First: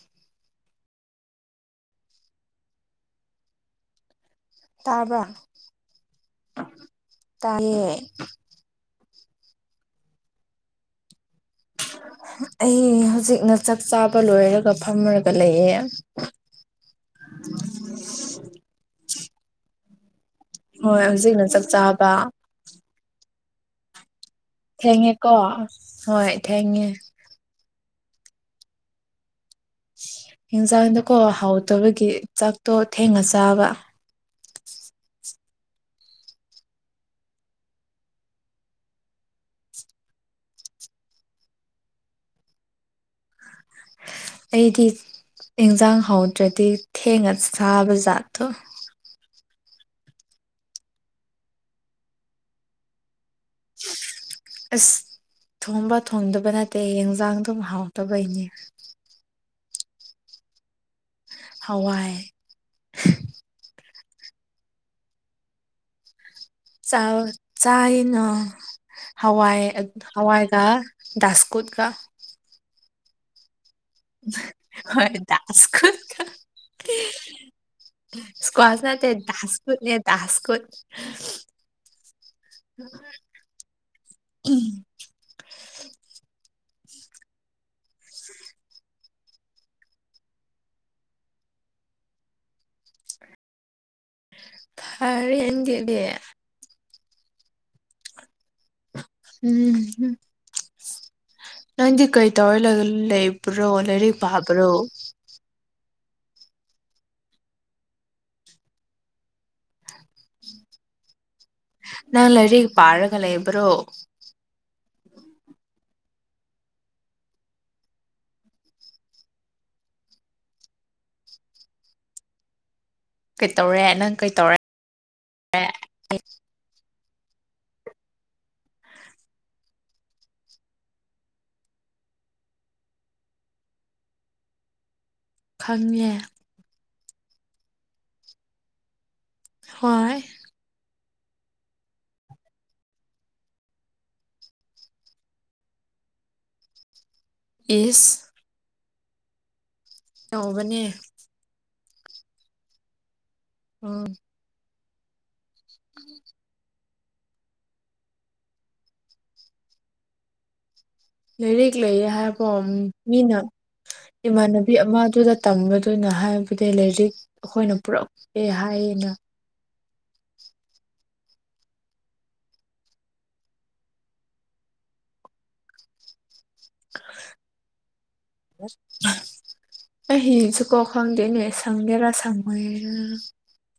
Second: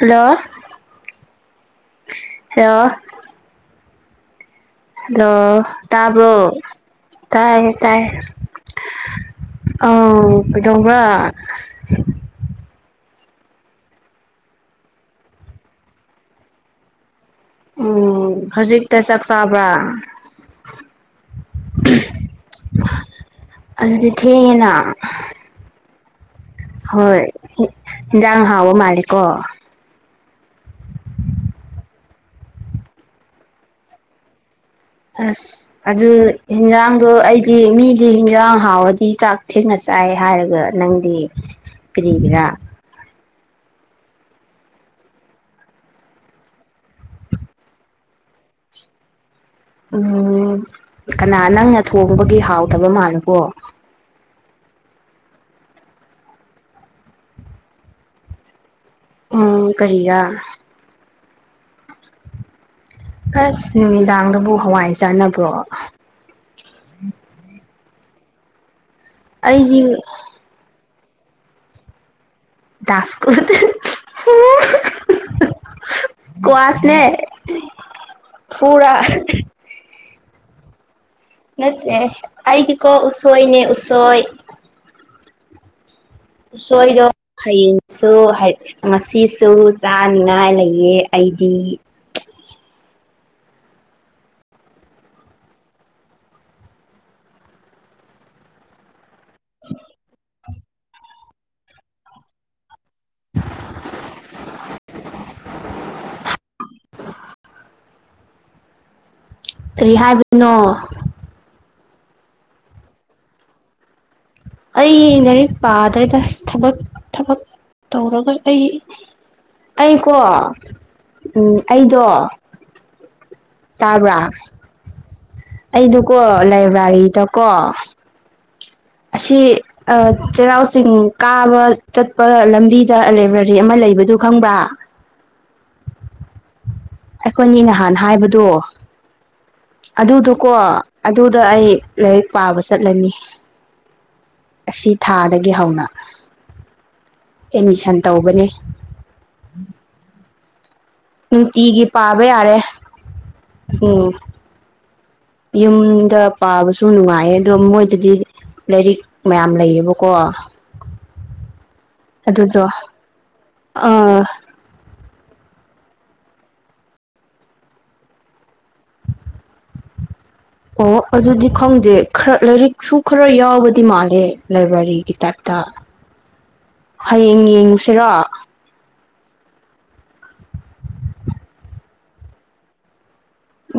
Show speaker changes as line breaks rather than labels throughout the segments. Hello hello
ꯇꯥꯕ꯭ꯔꯥ
ꯂꯣ ꯇꯥꯕꯔꯣ ꯇꯥꯏ ꯇꯥꯏꯌꯦ ꯑꯧ ꯀꯩꯗꯧꯕꯔ
ꯑꯩ ꯍꯧꯖꯤꯛꯅ ꯆꯥꯛ ꯆꯥꯕ ꯂꯣꯏꯔꯒ ꯐꯝꯃꯨꯔꯒ ꯂꯩꯌꯦ
ꯎꯝ ꯍꯧꯖꯤꯛꯇ ꯆꯥꯛ ꯆꯥꯕ꯭ꯔꯥ
ꯍꯣꯏ ꯍꯧꯖꯤꯛꯅ ꯆꯥꯛ ꯆꯥꯕ
ꯑꯗꯨꯗꯤ ꯊꯦꯡꯉꯤꯅ
ꯊꯦꯡꯉꯦꯀꯣ ꯍꯣꯏ ꯊꯦꯡꯉꯦ
ꯍꯣꯏ ꯍꯤꯟꯖꯥꯡ ꯍꯥꯎꯕ ꯃꯥꯂꯤꯀꯣ
ꯍꯦꯟꯖꯥꯡꯗꯣꯀꯣ ꯍꯥꯎꯇꯕꯒꯤ ꯆꯥꯛꯇꯣ ꯊꯦꯡꯅ ꯆꯥꯕ
ꯑꯁ ꯑꯗꯨ ꯍꯤꯟꯖꯥꯡꯗꯣ ꯑꯩꯗꯤ ꯃꯤꯗꯤ ꯍꯤꯟꯖꯥꯡ ꯍꯥꯎꯔꯗꯤ ꯆꯥꯛ ꯊꯦꯡꯅ ꯆꯥꯏ ꯍꯥꯏꯔꯒ ꯅꯪꯗꯤ ꯀꯔꯤꯒꯤꯔꯥ
ꯑꯩꯗꯤ ꯏꯟꯖꯥꯡ ꯍꯧꯗ꯭ꯔꯗꯤ ꯊꯦꯡꯅ ꯆꯥꯕ ꯖꯥꯠꯇꯣ
ꯎꯝ ꯀꯅꯥ ꯅꯪꯅ ꯊꯣꯡꯕꯒꯤ ꯍꯥꯎꯗꯕ ꯃꯥꯜꯂꯤꯀꯣ
ꯑꯁ ꯊꯣꯡꯕ ꯊꯣꯡꯗꯕ ꯅꯠꯇꯦ ꯍꯦꯟꯖꯥꯡ ꯑꯗꯨꯝ ꯍꯥꯎꯇꯕꯩꯅꯦ
ꯎꯝ ꯀꯔꯤꯔꯥ
ꯍꯋꯥꯏ
ꯑꯁ ꯅꯨꯃꯤꯗꯥꯡꯗꯕꯨ ꯍꯋꯥꯏ ꯆꯥꯅꯕ꯭ꯔꯣ
ꯆꯥꯕ ꯆꯥꯏꯅ ꯍꯋꯥꯏ
ꯑꯩꯗꯤ
ꯍꯋꯥꯏꯒ ꯗꯥꯁꯀꯨꯠꯒ
ꯗꯥꯁꯀꯨꯠ [unintelligible]
ꯍꯣꯏ ꯗꯥꯁꯀꯨꯠ
ꯀꯋꯥꯥꯁꯅꯦ ꯄꯨꯔ
ꯀꯨꯠꯅꯦ ꯗꯥꯁꯀꯨꯠ
ꯅꯠꯇꯦ ꯑꯩꯒꯤꯀꯣ ꯎꯁꯣꯏꯅꯦ ꯎꯁꯣꯏ
[unintelligible]
ꯎꯁꯣꯏꯗꯣ ꯍꯌꯦꯡꯁꯨ ꯉꯁꯤꯁꯨ ꯆꯥꯅꯤꯡꯉꯥꯏ ꯂꯩꯌꯦ ꯑꯩꯗꯤ
[unintelligible] ꯎꯝ ꯅꯪꯗꯤ ꯀꯩ ꯇꯧꯔ ꯂꯩꯕ꯭ꯔꯣ ꯂꯥꯏꯔꯤꯛ ꯄꯥꯕ꯭ꯔꯣ
ꯀꯔꯤ ꯍꯥꯏꯕꯅꯣ
ꯅꯪ ꯂꯥꯏꯔꯤꯛ ꯄꯥꯔꯒ ꯂꯩꯕꯔꯣ
ꯑꯩꯩꯂꯥꯏꯔꯤꯛ ꯄꯥꯗ꯭ꯔꯦꯗ ꯊꯕꯛ ꯊꯕꯛ ꯇꯧꯔꯒ ꯑꯩ ꯑꯩꯀꯣ ꯎꯝ ꯑꯩꯗꯣ
ꯀꯩꯇꯧꯔꯦ ꯅꯪ
ꯇꯥꯕ꯭ꯔꯥ
ꯀꯩꯇꯧꯔꯦ
ꯑꯩꯗꯣꯀꯣ ꯂꯥꯏꯔꯥꯔꯤꯗ ꯀꯣ ꯑꯁꯤ ꯑꯥ ꯆꯩꯔꯥꯎ ꯆꯤꯡ ꯀꯥꯕ ꯆꯠꯄ ꯂꯝꯕꯤꯗ ꯂꯥꯏꯕ꯭ꯔꯦꯔꯤ ꯑꯃ ꯂꯩꯕꯗꯨ ꯈꯪꯕ꯭ꯔꯥ [inaudible]
ꯈꯪꯉꯦ
ꯑꯈꯣꯏꯅꯤ ꯅꯍꯥꯟ ꯍꯥꯏꯕꯗꯣ
ꯍꯣꯏ
ꯑꯗꯨꯗꯨꯀꯣ ꯑꯗꯨꯗ ꯑꯩ ꯂꯥꯏꯔꯤꯛ ꯄꯥꯕ ꯆꯠꯂꯅꯤ ꯑꯁꯤ ꯊꯥꯗꯒꯤ ꯍꯧꯅ ꯑꯦꯠꯃꯤꯁꯟ
ꯏꯁ
ꯇꯧꯕꯅꯤ
ꯇꯧꯕꯅꯦ
ꯅꯨꯡꯇꯤꯒꯤ ꯄꯥꯕ ꯌꯥꯔꯦ ꯎꯝ ꯌꯨꯝꯗ ꯄꯥꯕꯁꯨ ꯅꯨꯡꯉꯥꯏꯌꯦ ꯑꯗꯣ ꯃꯣꯏꯗꯗꯤ ꯂꯥꯏꯔꯤꯛ ꯃꯌꯥꯝ ꯂꯩꯌꯦꯕꯀꯣ
ꯂꯥꯏꯔꯤꯛ ꯂꯩꯌꯦ ꯍꯥꯏꯕ
ꯑꯗꯨꯗꯣ
ꯃꯤꯅ
ꯑꯥ
ꯏꯃꯥꯟꯅ ꯅꯨꯄꯤ ꯑꯃꯗꯨꯗ ꯇꯝꯕꯗꯨꯅ ꯍꯥꯏꯕꯗꯤ ꯂꯥꯏꯔꯤꯛ ꯑꯩꯈꯣꯏꯅ ꯄꯨꯔꯛꯑꯦ ꯍꯥꯏꯌꯦꯅ
ꯑꯣ ꯑꯗꯨꯗꯤ ꯈꯪꯗꯦ ꯈꯔ ꯂꯥꯏꯔꯤꯛꯁꯨ ꯈꯔ ꯌꯥꯎꯕꯗꯤ ꯃꯥꯜꯂꯦ ꯂꯥꯏꯕ꯭ꯔꯦꯔꯤꯒꯤ ꯇꯥꯏꯞꯇ ꯍꯌꯦꯡ ꯌꯦꯡꯉꯨꯁꯤꯔꯣ
ꯑꯩ ꯍꯌꯦꯡꯁꯤꯀꯣ ꯈꯪꯗꯅꯦ ꯁꯪꯒꯦꯔ ꯁꯪꯉꯣꯏꯔ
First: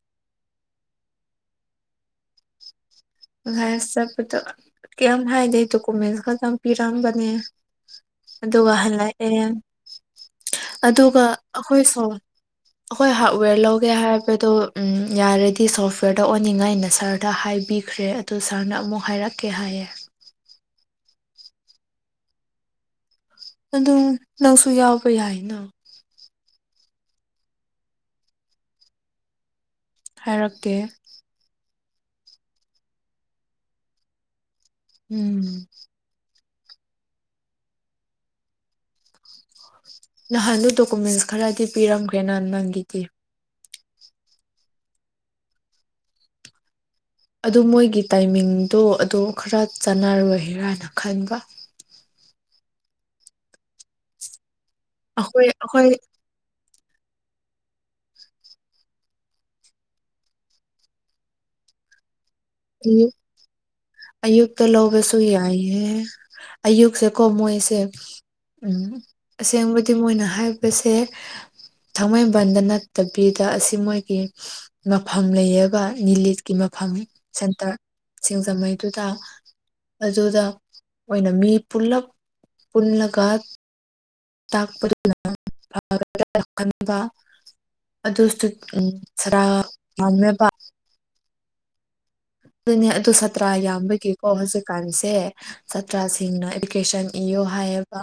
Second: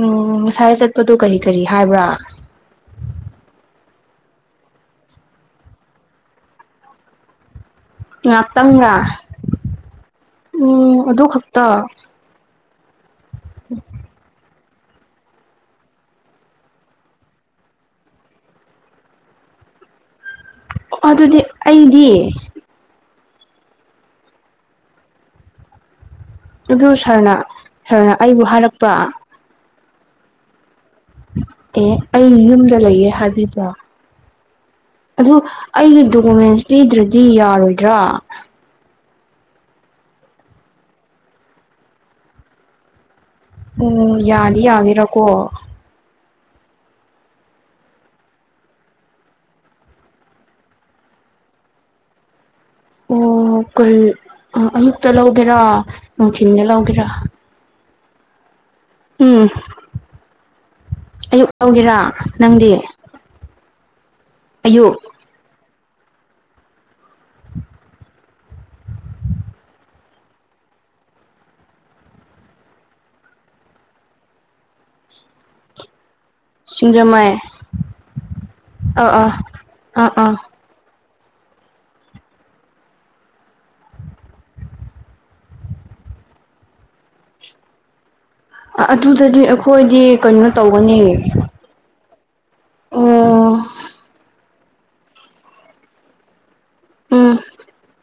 ꯎꯝ ꯉꯁꯥꯏ ꯆꯠꯄꯗꯨ ꯀꯔꯤ ꯀꯔꯤ ꯍꯥꯏꯕ꯭ꯔꯥ
ꯉꯁꯥꯏ ꯆꯠꯄꯗꯨ ꯀꯌꯥꯝ ꯍꯥꯏꯗꯦ ꯗꯣꯀꯨꯃꯦꯟꯁ ꯈꯛꯇꯪ ꯄꯤꯔꯝꯕꯅꯦ ꯑꯗꯨꯒ
ꯉꯥꯛꯇꯪꯔꯥ
ꯍꯜꯂꯛꯑꯦ
ꯎꯝ
ꯑꯗꯨꯒ
ꯑꯗꯨ ꯈꯛꯇ
ꯑꯩꯈꯣꯏ ꯁꯣꯝ ꯑꯩꯈꯣꯏ ꯍꯥꯔꯗꯋꯦꯔ ꯂꯧꯒꯦ ꯍꯥꯏꯕꯗꯣ ꯎꯝ ꯌꯥꯔꯗꯤ ꯁꯣꯐꯋꯦꯔꯗ ꯑꯣꯅꯤꯡꯉꯥꯏꯅ ꯁꯥꯔꯗ ꯍꯥꯏꯕꯤ ꯈ꯭ꯔꯦ ꯑꯗꯨ ꯁꯥꯔꯅ ꯑꯃꯨꯛ ꯍꯥꯏꯔꯛꯀꯦ ꯍꯥꯏꯌꯦ
ꯑꯣ ꯑꯗꯨꯗꯤ ꯑꯩꯗꯤ
ꯑꯗꯨ ꯅꯪꯁꯨ ꯌꯥꯎꯕ ꯌꯥꯏꯅ
ꯑꯗꯨ ꯁꯥꯔꯅ ꯁꯥꯔꯅ ꯑꯩꯕꯨ ꯍꯥꯏꯔꯛꯄ
ꯍꯥꯏꯔꯛꯇꯦ
ꯑꯦ ꯑꯩ ꯌꯨꯝꯗ ꯂꯩꯌꯦ ꯍꯥꯏꯕꯤꯕ꯭ꯔꯣ ꯑꯗꯨ
ꯎꯝ
ꯑꯩꯒꯤ ꯗꯣꯀꯨꯃꯦꯟꯁ ꯄꯤꯗ꯭ꯔꯗꯤ ꯌꯥꯔꯣꯏꯗ꯭ꯔꯥ
ꯅꯍꯥꯟꯗꯨ ꯗꯣꯀꯨꯃꯦꯟꯁ ꯈꯔꯗꯤ ꯄꯤꯔꯝꯈ꯭ꯔꯦꯅ ꯅꯪꯒꯤꯗꯤ
ꯎꯝ ꯌꯥꯗꯤ ꯌꯥꯒꯦꯔꯀꯣ
ꯑꯗꯨ ꯃꯣꯏꯒꯤ ꯇꯥꯏꯃꯤꯡꯗꯣ ꯑꯗꯨ ꯈꯔ ꯆꯥꯟꯅꯔꯣꯏꯔꯅ ꯈꯟꯕ
ꯑꯣ ꯀꯔꯤ ꯑ ꯑꯌꯨꯛꯇ
ꯑꯩꯈꯣꯏ
ꯂꯧꯒꯦꯔꯥ
ꯑꯩꯈꯣꯏ
ꯅꯨꯡꯊꯤꯟꯗ ꯂꯧꯒꯦꯔꯥ ꯎꯝ ꯑꯌꯨꯛ ꯂꯧꯒꯦꯔꯥ ꯅꯪꯗꯤ
ꯑꯌꯨꯛꯇ
ꯑꯌꯨꯛ
ꯂꯧꯔꯁꯨ ꯁꯨ ꯌꯥꯏꯌꯦ ꯑꯌꯨꯛꯁꯦ ꯀꯣ ꯃꯣꯏꯁꯦ ꯎꯝ ꯑꯁꯦꯡꯕꯗꯤ ꯃꯣꯏꯅ ꯍꯥꯏꯕꯁꯦ ꯊꯥꯡꯃꯩꯕꯟꯗ ꯅꯠꯇꯕꯤꯗ ꯑꯁꯤ ꯃꯣꯏꯒꯤ ꯃꯐꯝ ꯂꯩꯌꯦꯕ ꯅꯤꯂꯤꯠ ꯀꯤ ꯃꯐꯝ
ꯁꯤꯡꯖꯃꯩ
ꯁꯦꯟꯇꯔ ꯁꯤꯡꯖꯃꯩꯗꯨꯗ
ꯑꯥ ꯑꯥ ꯑꯥ
ꯑꯗꯨꯗ
ꯑꯥ
ꯑꯣꯏꯅ ꯃꯤ ꯄꯨꯜꯂꯞ ꯄꯨꯜꯂꯒ ꯇꯥꯛꯄꯗꯨꯅ ꯐꯒꯗ꯭ꯔ ꯈꯟꯕ ꯑꯗꯨꯁꯨ
ꯑꯗꯨꯗꯗꯤ
ꯁꯥꯇ꯭ꯔꯥ
ꯑꯩꯈꯣꯏꯗꯤ
ꯌꯥꯝꯃꯦꯕ
ꯀꯩꯅꯣ ꯇꯧꯒꯅꯤ
ꯑꯗꯨꯅꯦ ꯑꯗꯨ ꯁꯥꯇ꯭ꯔꯥ
ꯑꯣ
ꯌꯥꯝꯕꯒꯤꯀꯣ ꯍꯧꯖꯤꯛꯀꯥꯟꯁꯦ ꯁꯥꯇ꯭ꯔꯥꯁꯤꯡꯅ ꯀꯦꯁꯟ
ꯎꯝ
ꯏꯌꯣ ꯍꯥꯏꯌꯦꯕ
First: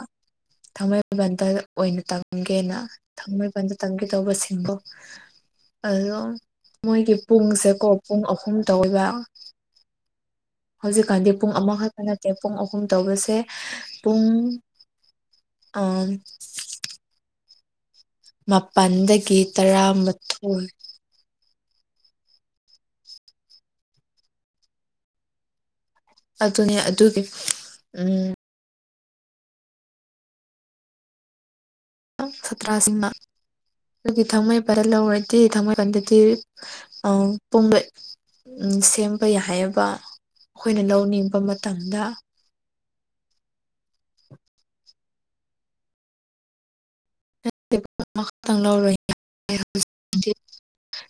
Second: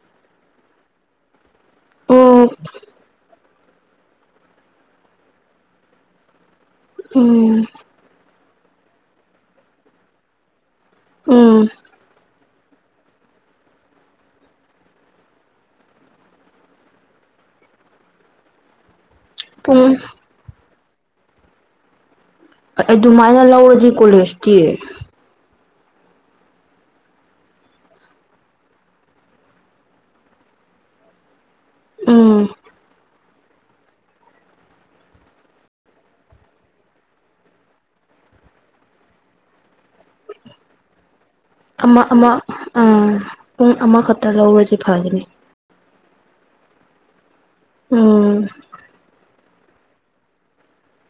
ꯊꯥꯡꯃꯩꯕꯟꯗ ꯑꯣꯏꯅ
ꯑꯣ
ꯇꯝꯒꯦꯅ ꯊꯥꯡꯃꯩꯕꯟꯗ ꯇꯝꯒꯦ ꯇꯧꯕꯁꯤꯡꯗꯨ ꯑꯗꯨꯝ ꯃꯣꯏꯒꯤ
ꯎꯝ
ꯄꯨꯡꯁꯦꯀꯣ ꯄꯨꯡ ꯑꯍꯨꯝ ꯇꯧꯋꯦꯕ ꯍꯧꯖꯤꯛꯀꯥꯟꯗꯤ ꯄꯨꯡ
ꯎꯝ
ꯑꯃꯈꯛꯇ ꯅꯠꯇꯦ ꯄꯨꯡ ꯑꯍꯨꯝ ꯇꯧꯕꯁꯦ ꯄꯨꯡ ꯑ ꯃꯥꯄꯟꯗꯒꯤ
ꯄꯨꯡ
ꯇꯔꯥꯃꯊꯣꯏ
ꯑꯗꯨꯃꯥꯏꯅ ꯂꯧꯔꯗꯤ ꯀꯣꯂꯦꯖꯇꯤ
ꯑꯗꯨꯅꯦ ꯑꯗꯨꯒꯤ ꯎꯝ
ꯎꯝ
ꯁꯇ꯭ꯔꯥꯁꯤꯡꯅ ꯑꯗꯨꯗꯤ ꯊꯥꯡꯃꯩꯕꯟ ꯂꯧꯔꯗꯤ ꯊꯥꯡꯃꯩꯕꯟꯗꯗꯤ ꯄꯨꯡꯗ ꯎꯝ ꯁꯦꯝꯕ ꯌꯥꯏꯑꯦꯕ ꯑꯩꯈꯣꯏꯅ ꯂꯧꯅꯤꯡꯕ ꯃ
ꯑꯃ ꯑꯃ ꯑꯥ ꯄꯨꯡ ꯑꯃꯈꯛꯇ ꯂꯧꯔꯁꯦ ꯐꯒꯅꯤ ꯎꯝ
ꯑꯃꯈꯛꯇꯪ ꯂꯧꯔꯣꯏ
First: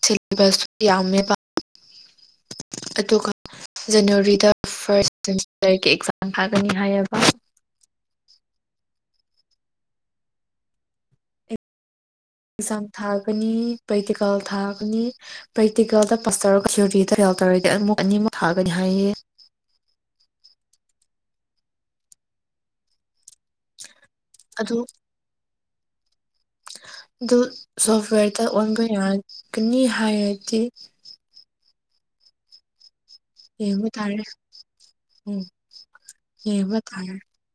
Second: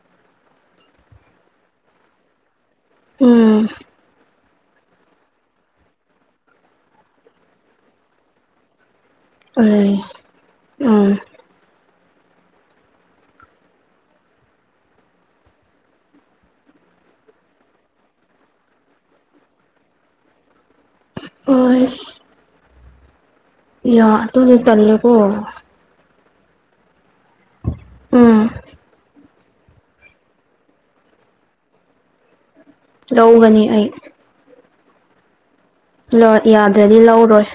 ꯁꯤꯂꯦꯕꯁ [inaudible] ꯑꯗꯨꯒ
ꯎꯝ
ꯖꯅꯋꯥꯔꯤꯗ ꯐꯥꯔꯁ ꯁꯦꯃꯤꯁꯇꯔꯒꯤ ꯑꯦꯛꯖꯥꯝ ꯊꯥꯀꯅꯤ ꯍꯥꯏꯑꯦꯕ
ꯑ ꯎꯝ
ꯏꯛꯖꯝ ꯊꯥꯒꯅꯤ ꯄ꯭ꯔꯦꯛꯇꯤꯀꯥꯜ ꯊꯥꯒꯅꯤ ꯄ꯭ꯔꯦꯛꯇꯤꯀꯦꯜꯗ ꯄꯥꯁ ꯇꯧꯔꯒ [inaudible] ꯇꯧꯔꯒꯗꯤ ꯑꯃꯨꯛ ꯑꯅꯤꯃꯨꯛ ꯊꯥꯒꯅꯤ ꯍꯥꯏꯑꯦ
ꯑꯣꯏ ꯌꯥ ꯇꯨꯅ
ꯑꯗꯨ
ꯇꯜꯂꯦꯀꯣ
ꯑꯗꯨ ꯁꯣꯐꯋꯦꯔꯗ
ꯎꯝ
ꯑꯣꯟꯕ ꯌꯥꯒꯅꯤ ꯍꯥꯏꯔꯗꯤ
ꯂꯧꯒꯅꯤ
ꯌꯦꯡꯕ
ꯑꯩ
ꯇꯥꯔꯦ ꯎꯝ
ꯂꯣꯠ
ꯌꯦꯡꯕ
ꯌꯥꯗ꯭ꯔꯗꯤ
ꯇꯥꯔꯦ
ꯂꯧꯔꯣꯏ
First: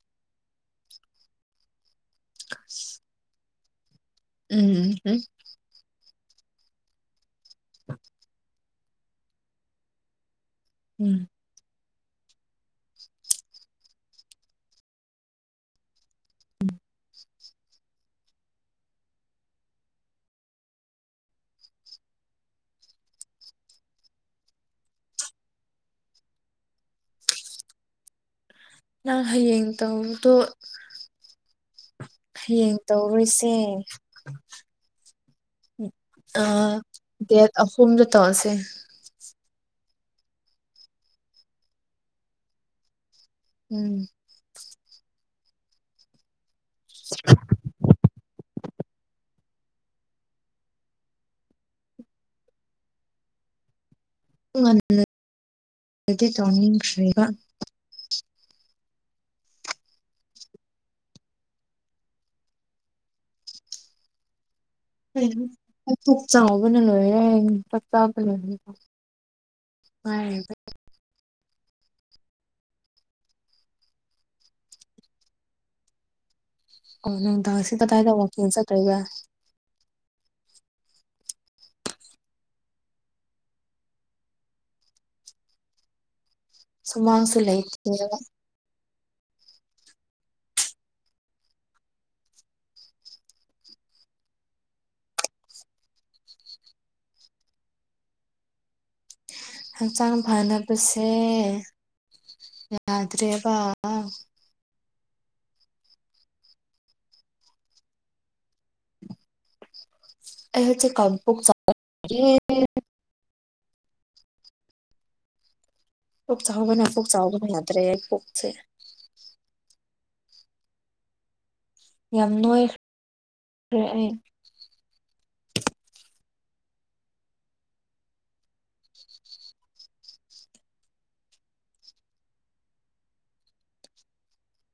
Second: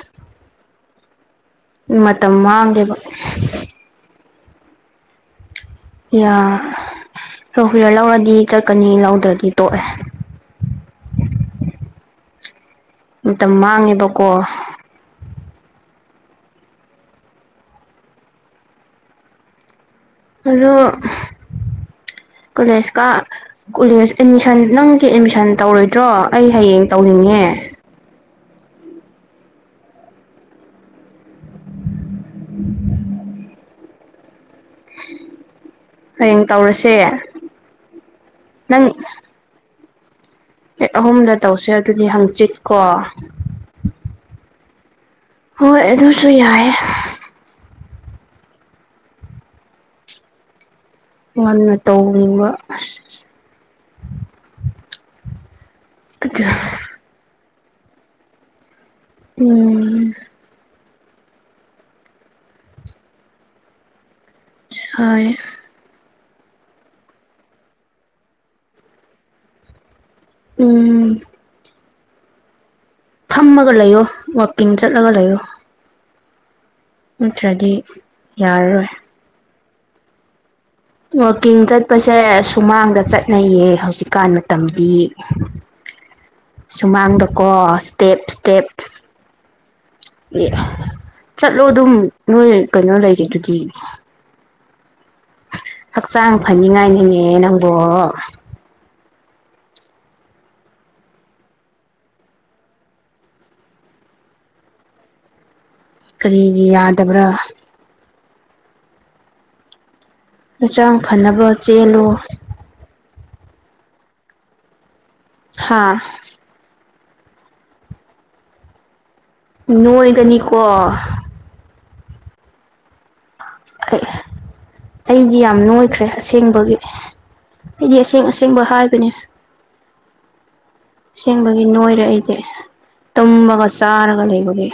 ꯃꯇꯝ ꯃꯥꯡꯗꯦꯕ
ꯎꯝ
ꯌꯥ ꯍꯣꯏ [inaudible] ꯂꯧꯔꯗꯤ ꯆꯠꯀꯅꯤ ꯂꯧꯗ꯭ꯔꯗꯤ ꯇꯣꯛꯑꯦ
ꯎꯝ
ꯃꯇꯝ ꯃꯥꯡꯉꯦꯕꯀꯣ ꯑꯗꯨ ꯀꯂꯦꯖ ꯀꯥ ꯀꯣꯂꯦꯖ ꯑꯦꯠꯃꯤꯁꯟ ꯅꯪꯒꯤ ꯑꯦꯠꯃꯤꯁꯟ ꯇꯧꯔꯣꯏꯗ꯭ꯔꯣ ꯑꯩ ꯍꯌꯦꯡ ꯇꯧꯅꯤꯡꯉꯦ
ꯅꯪ ꯍꯌꯦꯡ ꯇꯧꯗꯣ ꯍꯌꯦꯡ ꯇꯧꯔꯣꯏꯁꯦ
ꯍꯌꯦꯡ
ꯑ
ꯇꯧꯔꯁꯦ
ꯗꯦꯠ ꯑꯍꯨꯝꯗ ꯇꯧꯁꯦ
ꯍ ꯑꯍꯨꯝꯗ ꯇꯧꯁꯦ ꯑꯗꯨꯗꯤ ꯍꯪꯆꯤꯠꯀꯣ
ꯎꯝ
ꯍꯣꯏ ꯑꯗꯨꯁꯨ ꯌꯥꯏꯑꯦ
[unintelligible]
ꯉꯟꯅ ꯇꯧꯅꯤꯡꯕ
ꯉꯟꯅꯗꯤ ꯇꯧꯅꯤꯡꯈ꯭ꯔꯦꯕ
ꯎꯝ ꯁꯥꯏ
ꯊꯣꯛ ꯆꯥꯎꯕꯅ ꯂꯣꯏꯔꯦ ꯌꯦꯡ ꯆꯥꯛ ꯆꯥꯕ ꯂꯣꯏꯔꯦ ꯉꯥꯏꯔꯦ
ꯎꯝ ꯐꯝꯃꯒ ꯂꯩꯌꯣ ꯋꯥꯛꯀꯤꯡ ꯆꯠꯂꯒ ꯂꯩꯌꯣ
ꯑꯣ ꯅꯨꯡꯗꯥꯡꯁꯤ
ꯅꯠꯇ꯭ꯔꯗꯤ
ꯀꯇꯥꯏꯗ ꯋꯥꯀꯤꯡ
ꯌꯥꯔꯔꯣꯏ
ꯆꯠꯇꯣꯏꯕ꯭ꯔꯥ
ꯋꯥꯛꯀꯤꯡ ꯆꯠꯄꯁꯦ ꯁꯨꯃꯥꯡꯗ ꯆꯠꯅꯩꯌꯦ ꯍꯧꯖꯤꯛꯀꯥꯟ ꯃꯇꯝꯗꯤ
ꯁꯨꯃꯥꯡꯁꯨ
ꯁꯨꯃꯥꯡꯗꯀꯣ
ꯂꯩꯇꯦꯕ
ꯏꯁꯇꯦꯞ ꯏꯁꯇꯦꯞ ꯑꯦ ꯆꯠꯂꯣ ꯑꯗꯨꯝ ꯅꯣꯏ ꯀꯩꯅꯣ ꯂꯩꯔꯤꯗꯨꯗꯤ ꯍꯛꯆꯥꯡ ꯐꯅꯤꯡꯉꯥꯏꯅꯤꯅꯦ ꯅꯪꯕꯣ
ꯍꯛꯆꯥꯡ ꯐꯅꯕꯁꯦ ꯌꯥꯗ꯭ꯔꯦꯕ
ꯀꯔꯤꯒꯤ ꯌꯥꯗꯕ꯭ꯔꯥ
ꯑꯩ
ꯍꯛꯆꯥꯡ
ꯍꯧꯖꯤꯛꯀꯥꯟ ꯄꯨꯛ
ꯐꯅꯕ ꯆꯦꯜꯂꯨ
ꯆꯥꯎꯔꯦ
ꯍꯥꯥ
ꯄꯨꯛ ꯆꯥꯎꯕꯅꯦ ꯄꯨꯛ ꯆꯥꯎꯕꯅ ꯌꯥꯗ꯭ꯔꯦ ꯄꯨꯛꯁꯦ
ꯅꯣꯏꯒꯅꯤꯀꯣ
ꯌꯥꯝ ꯅꯣꯏ
[unintelligible] ꯑꯩꯗꯤ ꯌꯥꯝ ꯅꯣꯏꯈ꯭ꯔꯦ ꯑꯁꯦꯡꯕꯒꯤ ꯍꯣꯢꯗꯤ ꯑꯁꯦꯡ ꯑꯁꯦꯡꯕ ꯍꯥꯏꯕꯅꯤ ꯁꯦꯡꯕꯒꯤ ꯅꯣꯏꯔꯦ ꯑꯩꯗꯤ ꯇꯨꯝꯃꯒ ꯆꯥꯔꯒ ꯂꯩꯕꯒꯤ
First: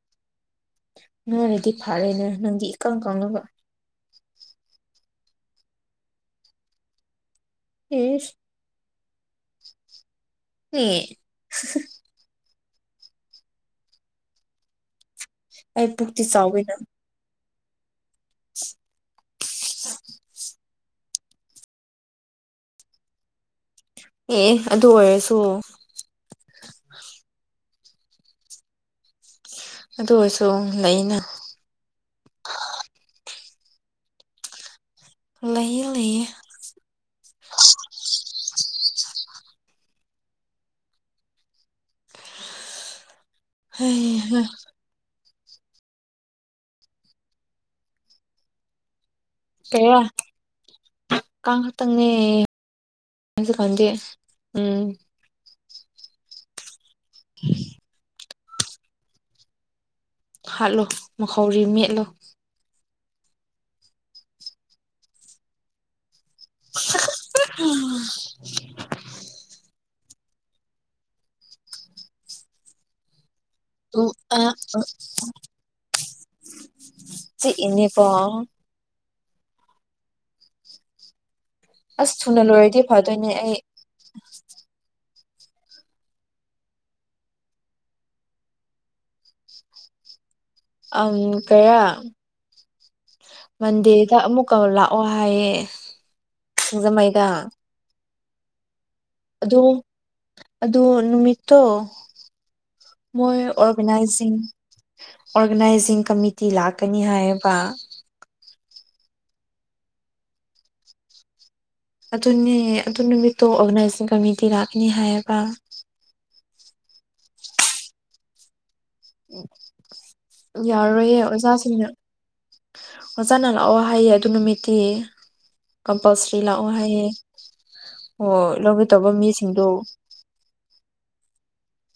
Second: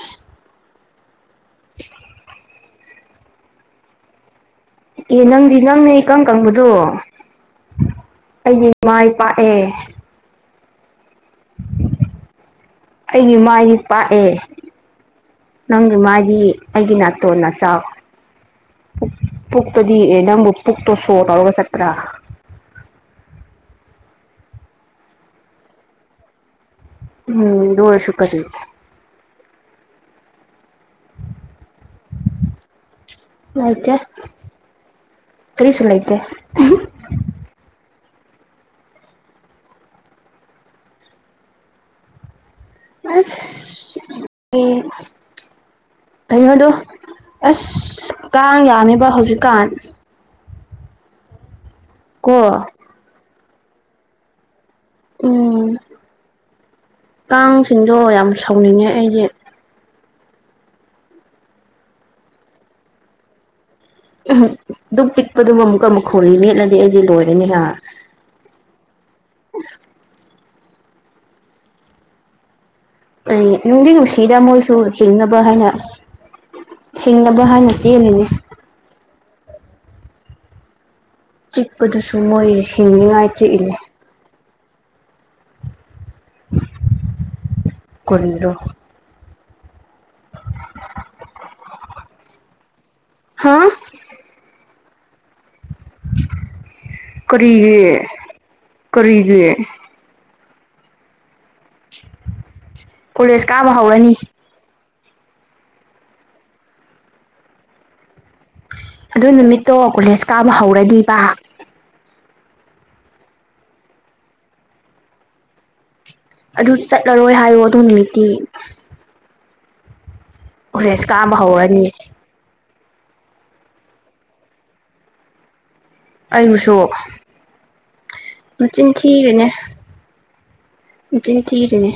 ꯅꯣꯏꯔꯗꯤ ꯐꯔꯦꯅꯦ ꯅꯪꯗꯤ ꯏꯀꯪ ꯀꯪꯉꯒ
ꯑꯦ ꯅꯪꯗꯤ ꯅꯪꯅꯦ ꯏꯀꯪ ꯀꯪꯕꯗꯨ
ꯏꯁ
ꯑꯩꯗꯤ ꯃꯥꯏ ꯄꯥꯛꯑꯦ
[unintelligible]
ꯑꯩꯗꯤ ꯃꯥꯏꯗꯤ ꯄꯥꯛꯑꯦ
ꯑꯩ
ꯅꯪꯒꯤ
ꯄꯨꯛꯇꯤ
ꯃꯥꯏꯗꯤ
ꯆꯥꯎꯋꯤꯅ
ꯑꯩꯒꯤ ꯅꯥꯇꯣꯟꯅ ꯆꯥꯎ ꯄꯨꯛ ꯄꯨꯛꯇꯗꯤ ꯑꯦ ꯅꯪꯕꯨ ꯄꯨꯛꯇꯣ ꯁꯣ ꯇꯧꯔꯒ ꯆꯠꯄ꯭ꯔ
ꯑꯦ ꯑꯗꯨ ꯑꯣꯏꯔꯁꯨ
ꯎꯝ ꯗꯨ ꯑꯣꯏꯔꯁꯨ ꯀꯔꯤ
ꯑꯗꯨ ꯑꯣꯏꯁꯨ ꯂꯩꯅ
ꯂꯩꯇꯦ ꯀꯔꯤꯁꯨ
ꯂꯩꯌꯦ
ꯂꯩꯇꯦ
ꯂꯩꯌꯦ
ꯑꯁ
ꯍꯩꯍꯥ
ꯏ ꯀꯩꯅꯣꯗꯣ ꯑꯁ ꯀꯥꯡ ꯌꯥꯝꯃꯦꯕ ꯍꯧꯖꯤꯛ
ꯀꯩꯔ ꯀꯥꯡ ꯈꯛꯇꯪꯅꯦ
ꯀꯣ
ꯑꯩꯖꯨ ꯈꯪꯗꯦ ꯎꯝ
ꯎꯝ ꯀꯥꯡꯁꯤꯡꯗꯣ ꯌꯥꯝ ꯁꯥꯎꯅꯤꯡꯉꯦ ꯑꯩꯗꯤ
ꯍꯥꯠꯂꯨ ꯃꯈꯧꯔꯤ ꯃꯦꯠꯂꯨ
[unintelligible] ꯗꯨꯛ ꯄꯤꯛꯄꯗꯨꯃ ꯃꯨꯛꯀ ꯃꯈꯧꯔꯤ ꯃꯦꯠꯂꯗꯤ ꯑꯩꯗꯤ ꯂꯣꯏꯔꯅꯦ ꯍꯥ
[unintelligible]
ꯎꯝ ꯅꯨꯡꯗꯤ
ꯑꯗꯨ
ꯅꯨꯡꯁꯤꯗ
ꯑ
ꯃꯣꯏꯁꯨ ꯍꯤꯡꯅꯕ ꯍꯏꯅ ꯍꯤꯡꯅꯕ ꯍꯥꯏꯅ
ꯆꯤꯛꯏꯅꯦꯀꯣ
ꯆꯦꯜꯂꯤꯅꯦ
ꯑꯁ
ꯆꯤꯛꯄꯗꯨꯁꯨ
ꯊꯨꯅ
ꯃꯣꯏ
ꯂꯣꯏꯔꯗꯤ
ꯍꯤꯡꯅꯤꯡꯉꯥꯏ
ꯐꯗꯣꯏꯅꯦ ꯑꯩ
ꯆꯤꯛꯏꯅꯦ [unintelligible] ꯀꯔꯤꯔꯥ
ꯑꯪ ꯀꯩꯔꯥ
ꯍꯥ
ꯃꯟꯗꯦꯗ ꯑꯃꯨꯛꯀ ꯂꯥꯛꯑꯣ ꯍꯥꯏꯌꯦ ꯁꯤꯡꯖꯃꯩꯗ
ꯌꯤ
ꯑꯗꯨ ꯑꯗꫭ ꯅꯨꯃꯤꯠꯇꯣ ꯃꯣꯏ
ꯀꯣꯂꯦꯖ ꯀꯥꯕ ꯍꯧꯔꯅꯤ
ꯑꯣꯔꯒꯅꯥꯏꯖꯤꯡ ꯑꯣꯔꯒꯅꯥꯏꯖꯤꯡ ꯀꯃꯤꯇꯤ ꯂꯥꯛꯀꯅꯤ ꯍꯥꯏꯌꯦꯕ
ꯑꯗꯨ ꯅꯨꯃꯤꯠꯇꯣ ꯀꯣꯂꯦꯖ ꯀꯥꯕ ꯍꯧꯔꯅꯤꯕ
ꯑꯗꯨꯅꯤ ꯑꯗꯨ ꯅꯨꯃꯤꯠꯇꯣ ꯑꯣꯔꯒꯅꯥꯏꯖꯤꯡ ꯀꯃꯤꯇꯤ ꯂꯥꯛꯅꯤ ꯍꯥꯏꯌꯦꯕ
ꯑꯗꯨ ꯆꯠꯂꯔꯣꯏ ꯍꯥꯏꯌꯣ ꯑꯗꯨ ꯅꯨꯃꯤꯠꯇꯤ ꯀꯣꯂꯦꯖ
ꯌꯥꯔꯣꯏꯌꯦ
ꯀꯥꯕ ꯍꯧꯔꯅꯤ
ꯑꯣꯖꯥꯁꯤꯡꯅ ꯑꯣꯖꯥꯅ ꯂꯥꯛꯑꯣ ꯍꯥꯏꯌꯦ ꯑꯗꯨ ꯅꯨꯃꯤꯠꯇꯤ꯫ ꯀꯝꯄꯜꯁ꯭ꯔꯤ ꯂꯥꯛꯑꯣ
ꯑꯩꯕꯨꯁꯨ
ꯍꯥꯏꯌꯦ ꯑꯣ
ꯃꯆꯤꯟ
ꯂꯧꯒꯗꯧꯕ
ꯊꯤꯔꯤꯅꯦ
ꯃꯤꯁꯤꯡꯗꯣ
ꯃꯆꯤꯟ ꯊꯤꯔꯤꯅꯦ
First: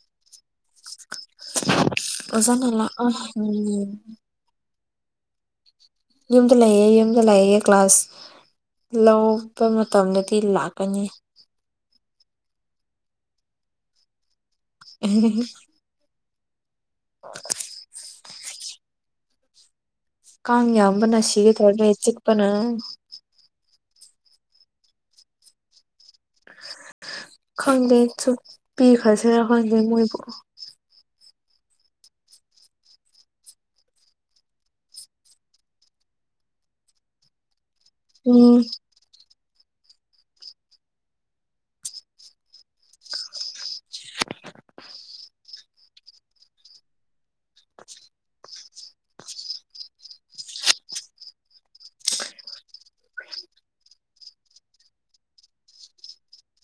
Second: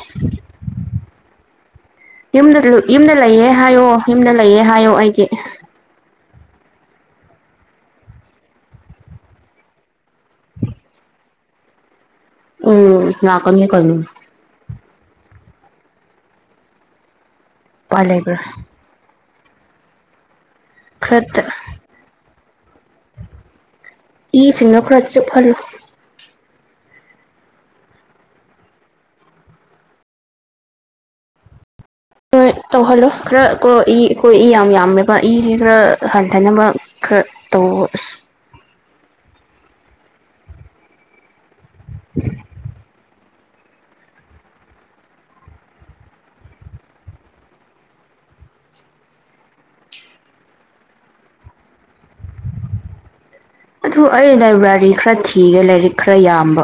ꯌꯨꯝꯗ
ꯑꯣꯖꯥꯅ
ꯂ
ꯂꯥꯛꯑꯣ
ꯌꯨꯝꯗ ꯂꯩꯌꯦ ꯍꯥꯏꯌꯣ
ꯎꯝ
ꯌꯨꯝꯗ ꯂꯩꯌꯦ ꯍꯥꯏꯌꯣ ꯑꯩꯒꯤ
ꯌꯨꯝꯗ ꯂꯩꯌꯦ ꯌꯨꯝꯗ ꯂꯩꯌꯦ ꯀ꯭ꯂꯥꯁ ꯂꯧ ꯄ ꯃꯇꯝꯗꯗꯤ ꯂꯥꯛꯀꯅꯤ
ꯎꯝ ꯂꯥꯛꯀꯅꯤ ꯀꯩꯅꯣ
[unintelligible]
[unintelligible]
ꯀꯥꯡ ꯌꯥꯝꯕꯅ
ꯈꯔ
ꯁꯤꯒꯦ ꯇꯧꯔꯦ ꯆꯤꯛꯄꯅ
ꯏ ꯁꯤꯡꯗꯣ ꯈꯔ ꯆꯨꯞꯍꯜꯂꯣ
ꯈꯪꯗꯦ ꯆꯨꯝ ꯄꯤꯈ꯭ꯔꯁꯤꯔ ꯈꯪꯗꯦ ꯃꯣꯏꯕꯨ
ꯍꯣꯏ ꯇꯧꯍꯜꯂꯣ ꯈꯔ ꯀꯣ ꯏ ꯑꯩꯈꯣꯏ ꯏ ꯌꯥꯝ ꯌꯥꯝꯃꯦꯕ ꯏꯁꯤ ꯈꯔ ꯍꯟꯊꯅꯕ ꯈꯔ ꯇꯩꯌꯣ ꯏꯁ
ꯎꯝ
ꯑꯗꯨ ꯑꯩ ꯂꯥꯏꯕ꯭ꯔꯥꯔꯤ ꯈꯔ ꯊꯤꯔ ꯂꯥꯏꯔꯤꯛ ꯈꯔ ꯌꯥꯝꯕ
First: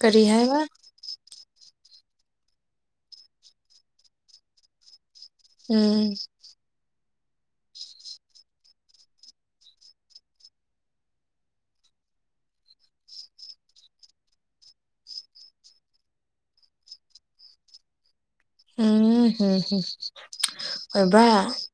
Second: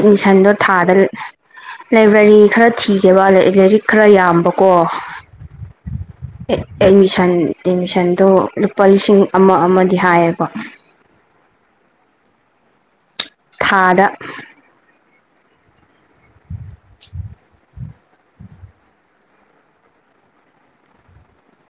ꯀꯔꯤ ꯍꯥꯏꯕ
ꯊꯥꯗ ꯂꯥꯏꯕ꯭ꯔꯦꯔꯤ ꯈꯔ ꯊꯤꯒꯦꯕ ꯂꯥꯏꯔꯤꯛ ꯈꯔ ꯌꯥꯝꯕꯀꯣ
ꯎꯝ
ꯑꯦꯠ ꯑꯦꯠꯃꯤꯁꯟ ꯑꯦꯠꯃꯤꯁꯟꯗꯣ ꯂꯨꯄꯥ ꯂꯤꯁꯤꯡ ꯑꯃ ꯑꯃꯗꯤ ꯍꯥꯏꯌꯦꯕ ꯊꯥꯗ [inaudible]
ꯎꯝ ꯍꯝ ꯍꯝ ꯑꯣꯏꯕ